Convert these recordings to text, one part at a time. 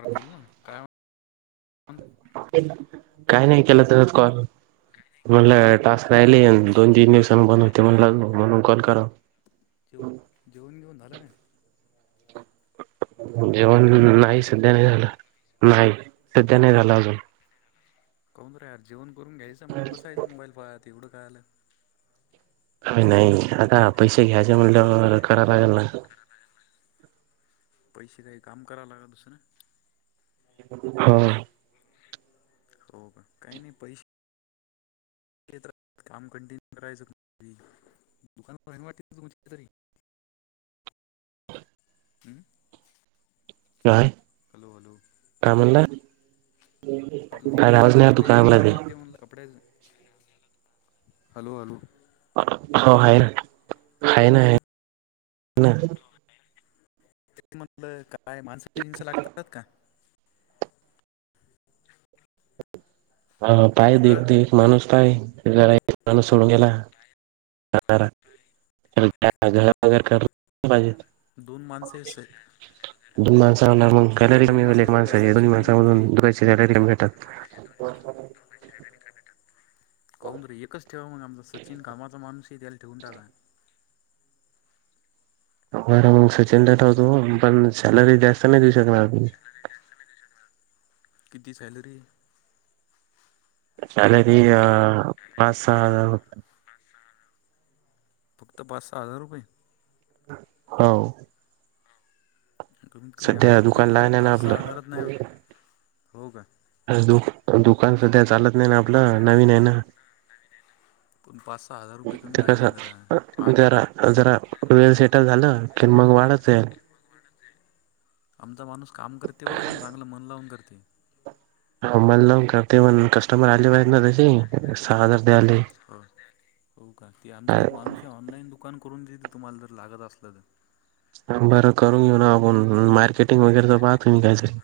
अर बोल ना काय म्हण काही नाही केला तसत कॉल म्हणला टास्क राहिले दोन जे- तीन दिवसांनी बंद होते म्हण म्हणून कॉल करा जे जेवून घेऊन झालं काय जेवण हम्म नाही सध्या नाही झालं नाही सध्या नाही झालं अजून कहून तर रे या जेवणून घयं मग बसायचं मोबाईल फळत एवढं काय आलं अ नाही आता पैसे घ्यायचे म्हणलं करा लागेल ना पैसे काही काम करा लाग का दुसरं हा हो का काही नाही पैसे क्षेत्रात काम कंटिन्यू करायचं दुकान वाटतील तुमतरी हां. हम्म. काय? Hello hello. का म्हला. आप त दुकान आला तू त एक काय म्हणला ते दुकान वाटते म्हणलं कपडेच हॅलो हॅलो. हो आहेा ना हाय ना आहे. ना ते म्हटलं काय माणस हिंस लागतातात का? ह पाय देख ह देख माणूस पाय माणूस सोडून गेला. घगर करजेत दोन माणसे स दोन माणसा मग हो कॅलरी कमी दोन होईल माणसं एक आहेत बाई माणस आहे दोन सचिन एक ते माणसा भेात दमशरा आणि कर्नाटक काहन रे एकच ठेवा मग आमचा सचिन कामाचा माणूसही त्याला ठेवून टावाय. बर मग सचिन ट ठवतो पण सॅलरी जास्त नाही देऊ शकणार तुम्ही- किती सॅलरी. सॅलरी अ पाच सहा रुपय हच्छा. फक्त पाच सहा हजार रुपये. हो. कमीत कमी सध्या अटक दुकान तरी करा लहान आहे ना पाच सहा आपलं हजारात नाही होत हो का. दु दुकान सध्या चालत नाही ना आपलं नवीन आहे ना. पण पाच सहा हजार रुपये कमी ते कस राहिले ना जरा आठ जरा हम्म जरा टेल सेटल झालं की मग वाढत. जाईल आमचा माणूस काम करते वर पण चांगलं मन लावून करते. हमलला करते म कस्टमर आले बा ना त्यासे सहा हजार आले. हो हो का तेी आमचा एक माणूस आहे ऑनलाईन दुकान करून देते तुम्हाला जर लागत असलं तर बरं करून घेऊ ना आपण मार्केटिंग वगैरेच पाहतो काहीतरी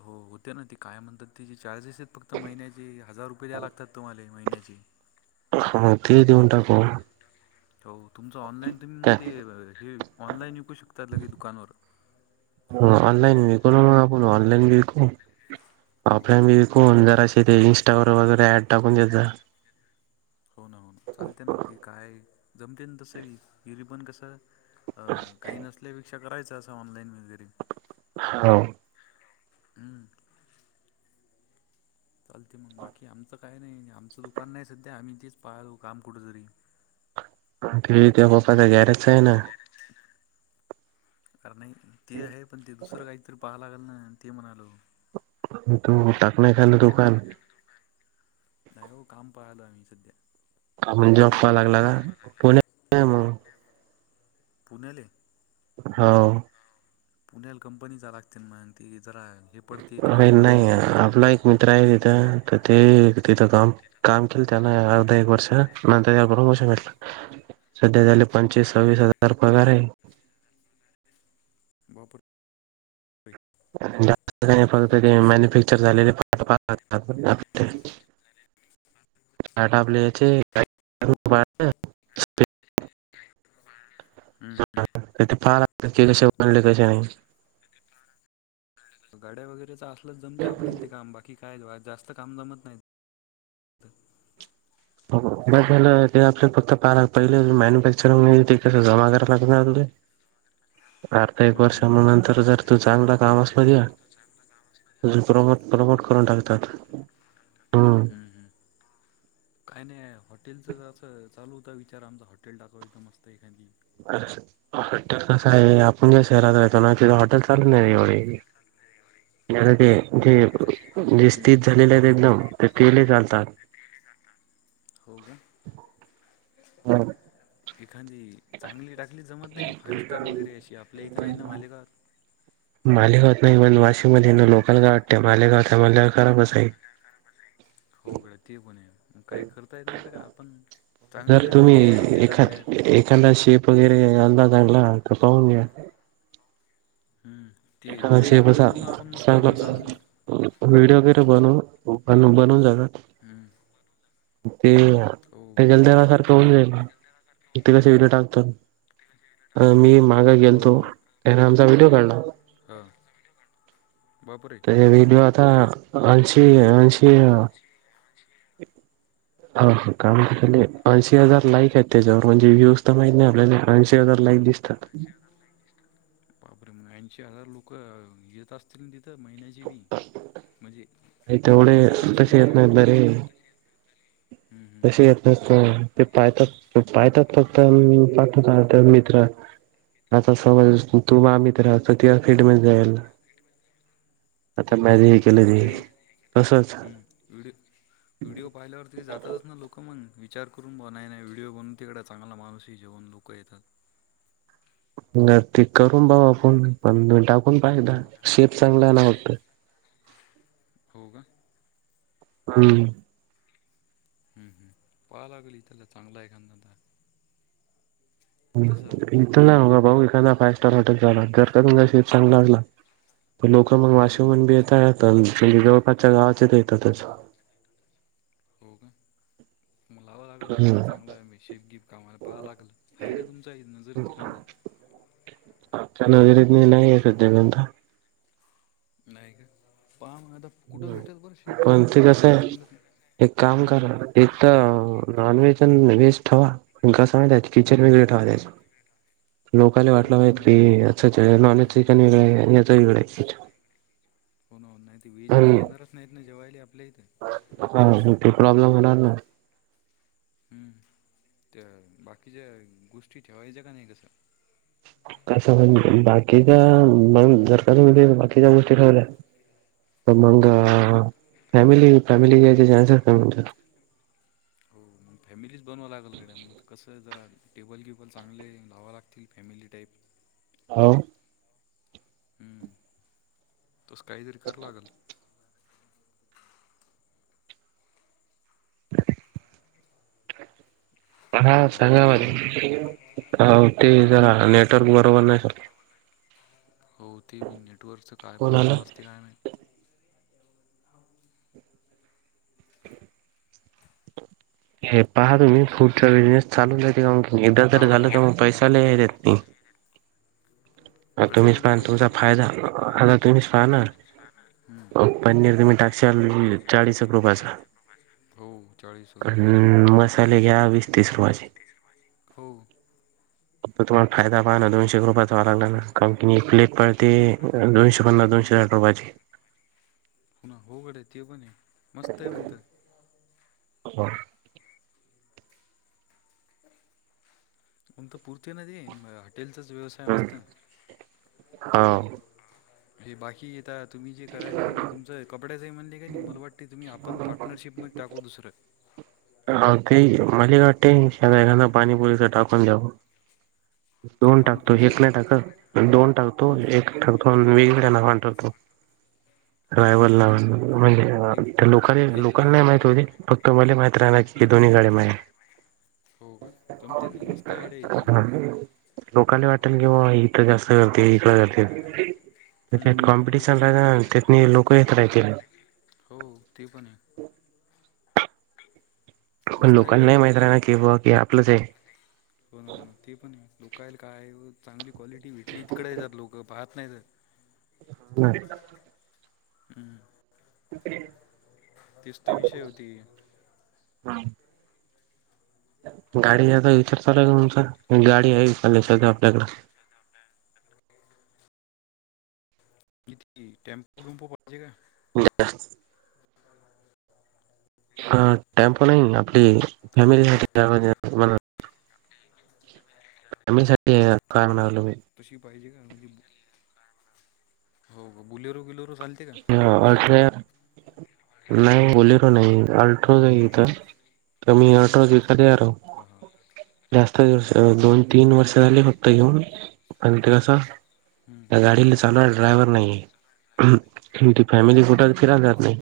हो होते ना तेी काय म्हणतात तिचेे चार्जेस आहेत फक्त महिन्याचे हजार रुपये द्या लागतात तुम्हाला होनची हा ते देऊन टाक. हो तुमचं ऑनलाईन तुम्ही मग ते काय हे ऑनलाईन वऐिकू शकताात ल की दुकानवर ह ऑनलाईन विकू ना मग आपण ऑनलाईन बी विकू हो. ऑफलाईन बी व फोन जरा अस ते इं्स्टा ववर वगैरे ऍड टाकून देत. हो ना हो ना चालते ना ती काय जमते ना तसंवी हिरी पण कसं? अ काही नसल्यापेक्षा करायचं असं ऑनलाईन वगैरे हो. हम्. चालते मग बाकी आमचं काय नाही आमचं दुकान नाही सध्या आम्ही तेच पाहालो काम कुठं जरी ते ते होपाच गॅरच आहे ना. कारण नाही ते आहे पण ते दुसरं काहीतरी पहां लागल ना ते म्हणालो. तु टाक नाही ख दोकान नाही हो काम पाहिलो आम्ही सध्या म्हण जॉप दुकान क लागला का पुणे मग पुण्याले हो. पुण्याला कंपनी जा लागते मग ते जरा हे पडते अरे खाणं पिणं नाही वगैरे आपला एक मित्र आहे तिथं तर ते तिथं काम काम केलं त्याना अर्ध एक वर्ष नंतर बष सध्या झाले पंचवीस सव्वीस हजार पगार आहे बापर... फक्त पंचवीस मॅनुफॅक्चर ् झालेले पाट पाहतातटा आपले याचे हो का हम् पा कसे बनले कसे नाही गाड्या वगैरेच असलच जमते आपल्याला त का आंबा कि काय जास्त काम जमत नाही तिथं. बर झालं ते आपले फत पा पहिले मॅन्युफॅक्चरिंग ते कसं जमा कराला लाग अर्ध एक हम्म, वर्ष हम्म. नंतर जर तू चांगलं काम असल द तझ प्र हो का प्रमोट करून टाकतात हम्म काही नाही हॉटेलचं चालू होता विचार आमचा हॉे टाकावू इदा मस्त एखादी हॉटेल कसं आहे आपण ज्या शहरात राहतो ना ति हॉटेल चालवढ हम्म, हम्म. ते झालेले आहेत एकदम ते तेल चालतात केले जातात हो का हा एखादी चांगली टाकली जमत नाही का फाइव्ह स्टार वगैरे अशी आपल्या इथं नाही ना मालिकात मालेगावात नाही पण वाशम मध्ये लोकल गाव वाटतें मालेगावात आहे मल्या खराबच आहे हो गं ते पण आहे मग काही करता येत ना तर का आपण चांगली जर केली ऍड तुम्ही गेट एखाद टाकल्या एखादा शेप वगैरे पाहून घेऊया! हम् ते एखादा व्हिडीओ शेप बीडिओ असा बनवून आपण मस्त मग चांगला चालेल ना. व्हिडिओ वगैरे बवून बनवून झाल्यावर हम्म, ते हो त्याच्याला त्याना सारखं होऊन जाईल ते कस व्हिडिओ टाकतात. आम्ही माग हो ना गेलतो हो ना त्याने आमचा व्हिडिओ काढला. हा बापर! ते व्हिडिओ आता ऐंशी ऐंशी हा ह काम ते झाले? ऐंशी हजार लाईक आहेत त्याच्यावर म्हणजे व्ह्यूज तर माहत नाही आपल्याला ऐंशी हजार लाईक दिसतात. बापरे मग ऐंशी हजार लोक येत अस तील तिथ महिन्याची बी म्हणजे तेवढे येतच असतील तसे नाय येत नाहीत काय? बरे तसे येत नाय ते पाहतात. पाहतात फक्त आणि पाठवतात मित्रा आता समज तु माझा मित्र राहतो तर तुझ्या फीडमध्ये मध्ये जायला. आता हो म ना हो ना हे पण केलं ते तरी असंच. हम्म व्हिडिओ व्हिडिओ पाहिल्यावर तरी जातच ना लोक मग विचार करून बाबा नाही व्हिडिओ बनून तिकड चांगला माणूस आहे जेव लोक क येतात. म ते करून पाहू आपण पण टाकून पाहू एकदा हम्म शेत चांगला ना होतं? हो का! हम्म! हम्म पाह लागेल इथला चांगल एखादा. तसं इथं ना भाऊ एखादा फायव स्टार हॉटेल झाला जर का तुमचा शेेत चांगला असला लोकं मग हम्म हम्म वाशमन बी येतात आता जे जवळपासच्या गावाात येतातच. हो का? मुला बळच हम्म लिखाण चांगला आहे मी शेफगिफ कामायला पाहाव लागल आहे का तुमचा नजरत एखादा? आमच्या नजरेत नाही ना सध्या! नाही का, पहा मग आता कुठे भेटेल बरं शेप पण आता ते पहायचा म्हणलं की? हित नॉनव्हेज आणि व्हेज ठेवा. आणि कसं माहित आहे का किचन हम्म. वेगळं ठेवा. लोकाला हो ना वाटला हो ना पाहिजे नाहीत की अस हां नॉनव्हेज किचन वेगळ आणि याचा वेगळा आहे. होणा नाही ते व्हेज आणि वाले येणारच नाहीत ना जेवायला आपल्याहीत. हा म ते प्रॉब्लेम होणार ना! हम्म त्या बाकीच्या गोष्टी ठेवायचं का नाही कसं? आस म्हण बाकीच्या सरकारी च्या गोष्टी ठेवल्या हम्म. मग फॅमिली फॅमिलीयचे चान्सेस कमी आहेत. हो मग फॅमिलीच बनवांय लागल गाड्या मग कसं जरा टेबल टेबल चांगले लावंव लागतील फॅमिली टाईप. हो! हम्म तस काहीतरी कर लागल. हा हॅलो आवाज सांगा नाही आला मला अहो ते काय म्हणले जरा नेटवर्क बरोबर नाही. [inaudible] हो ते पण नेटवर्कच काय कोण आलं? प्रॉब्लेम असते काय माहित. हे पहा तुम्ही फ्रुट चा बिजनेस चालू झाला एकदा जरी झालं तर मग पैसालय आहे त्यात पण. तुम्हीच कशामध्ये पाहा पैसा तुमचा आहे फायदा आता तुम्हीच पाहा ना हम्म. पनीर तुम्ही टॅक्स चाळीस एक रुपयाचा हो चाळीस हजार हम्म मसाले घ्या वीस तीस रुपयाचे. हो! फ तुम्हाला फायदा पाहा ना दोनशे रुपयाचावा लाला ना कंपनी एक प्लेट पडते दोनशे पन्नास दोनशे हजार रुपयाची पु ना होघड आहे ते पण मस्त आहे म्हणत हो पम तर पुूरती ना ते हॉटेलचाच व्यवसाय मस्त ना हाव हे बाकी येता तुम्ही जे करायल का तुमचं कपड्यांही म्हणले काय नाही मला वाटतते तुम्ही आपण पार्टनरशिपमध्ये टाकू दुसरं ह ते मालिकाट टे एखादा पाणीपुरीस टाकून जाऊ ते कोोन टाकतो हे पाणीपुरीचा नाही टाक दोन टाकतो हम्म. एक ठाकतो वेगळ्या नावान ठेरतो हो ना रायवल जमते ला नाही म्हणजे लोक एक एक लोकल नाही माहती होते फग तुमला माहित राहा ना की हे दोन्ही गा्या मा आहे हो का जमते ना मस्त आयडिया आहे ती [inaudible] लोकांनी वाटल की बाबा इथं जास्त करते इकडे करते हम्म, त्याच्यात हम्म. कॉम्पिटिशन पुरते ना राहि त्यात लोक येत राहतील हो ते पण आहे पण मस्त लोकांना आयडिया नाही ती माहित रा आहे ना की बा की आपलंच आहे हो ना हो ना ते पण लोक काय चांगली क्वालिटी भेटली तिकडे जात लोकं बाार नाहीज तिच त विषय होती हम् गाडीता विचार लाय का तमचा गाडी आहे विचार आपल्याकडे ह इती टेम्पो वेम्पो पाहिजे का ब ह ह टॅम्पो नाही आपली हॅलो फॅमिली साठी जा आमी साठी का म्हणारल मी तशी पाहिजे का म्ह हो बुलेर गुलेर चाल ह अल्ट्रा नाही बली र नाही अल्ट्रा हम्म, हम्म. जाथ कमी आठ ज का दर हां हां जास्त दोन तीन वर्ष झाले फक्त येऊन आणि ते कस हम्म, गाडीला चालू ड्रायव्हर नाही ती हो फॅमिली का कुठंच फिराणार नाही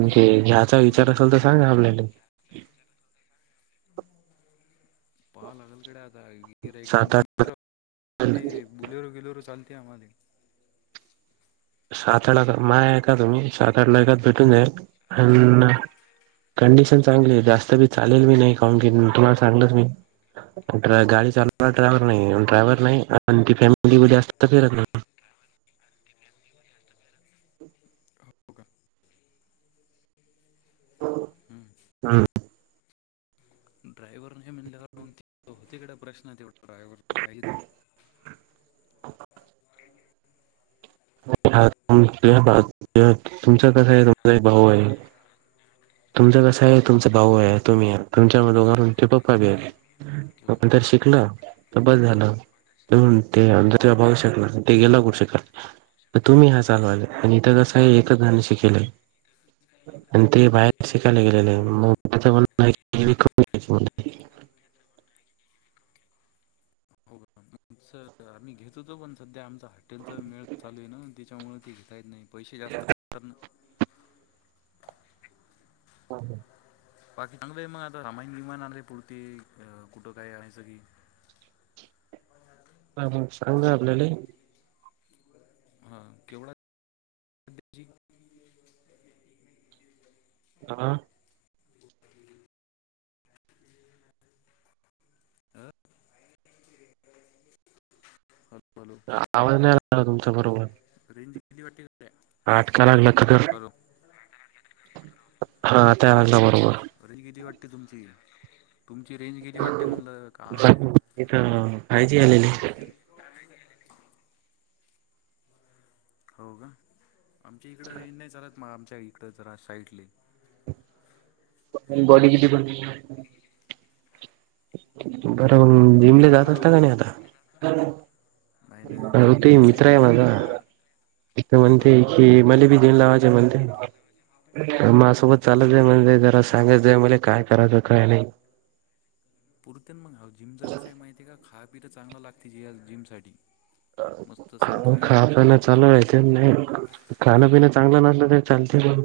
हम्म, हम्म. हो ह्याचा ते पण विचार गोष्ट असेल आहे तर मग सांगा आता आपल्याला पाहा लागालकडे आता गिर एक सात आमचा आठ मित्रण ते बुलेर गिलेर चालते आम्हाला सातड मा आहेऐ का तुम्ही साताडला एका भेटून जा आणि कंडिशन चांगली आहे जास्त बी चालेल मी नाही का की तुम्हाला सांगलंच मी गाडी चालवणारला ड्रायव्हर नाही ड्रायव्हर नाही आणि ती फॅमिली जात फिरत हा [inaudible] हो का हम्म. हा ड्रायव्हर नाही म्हण तिकड प्रश्न तेवढा ड्रायव्ह काही [inaudible] तुमचं हॅलो कसं आहे तुमचा एक भाऊ आहे तुमचं कस आहे तुमचा भाऊ आहे हो तुम्ही तुमच्या मघ तमचे पप्पा बी आहेत हो ना आपण तर शिकल तर बस हो हो झालं ह ते ब शकल ना तेेला हो ना. कड शकल तर तुम्ही हा सांगवाल आणि इथं कसं आहे एकच गाणं शिकेलंय आणि ते बाहेर शिकायला गेलेले हम्म, हम्म. मगण कमी तर आम्ही घेत होतो पण सध्या आमचा हॉटेलचा मेळ चालू आहे ना त्याच्यामुळेळ ते घेयच नाही पैसे जास्त अस हा हां बाकी चांगलं मग आता रामायण विमान आले आहे पुरती अ कुठं काय आहेयचं की प हात ह सांग आपल्याला हा केवढा द्यायची हा अं? अ आवाज नाही आला तुमच्या बरोबर रेंज किती वाटी अटका लागला का तर हा त्या लागला बरोबर रे गेली वाटते तुमची तुमची रेंज गेली वाटते म्हणलं काय इ तर फय जी आले का हो का आमच्या इकडं येन नाही चालात मग आमच्या इकडं जरा साईटली बॉडी किती पडते बरं मग हे जिमले कोण जात ना असता लोक का नाही आता नाही ना अ ते जिमला कसं मित्र आहे माहिती का माझा जरा म्हणते हां हां की मला बी देन लावाज आहे म्हणते मा सोबत हो चालत का म्हण जरा सांगायच जाय मला काय करायचं काय नाही पुरतन मग जिमच कसं माहितीय का खा पिय चांगलं लागते जिम साठी मस्त खा सण खायचं खाणं चालू नाही खाण पिन चांगलं नसलं तररी चालते पण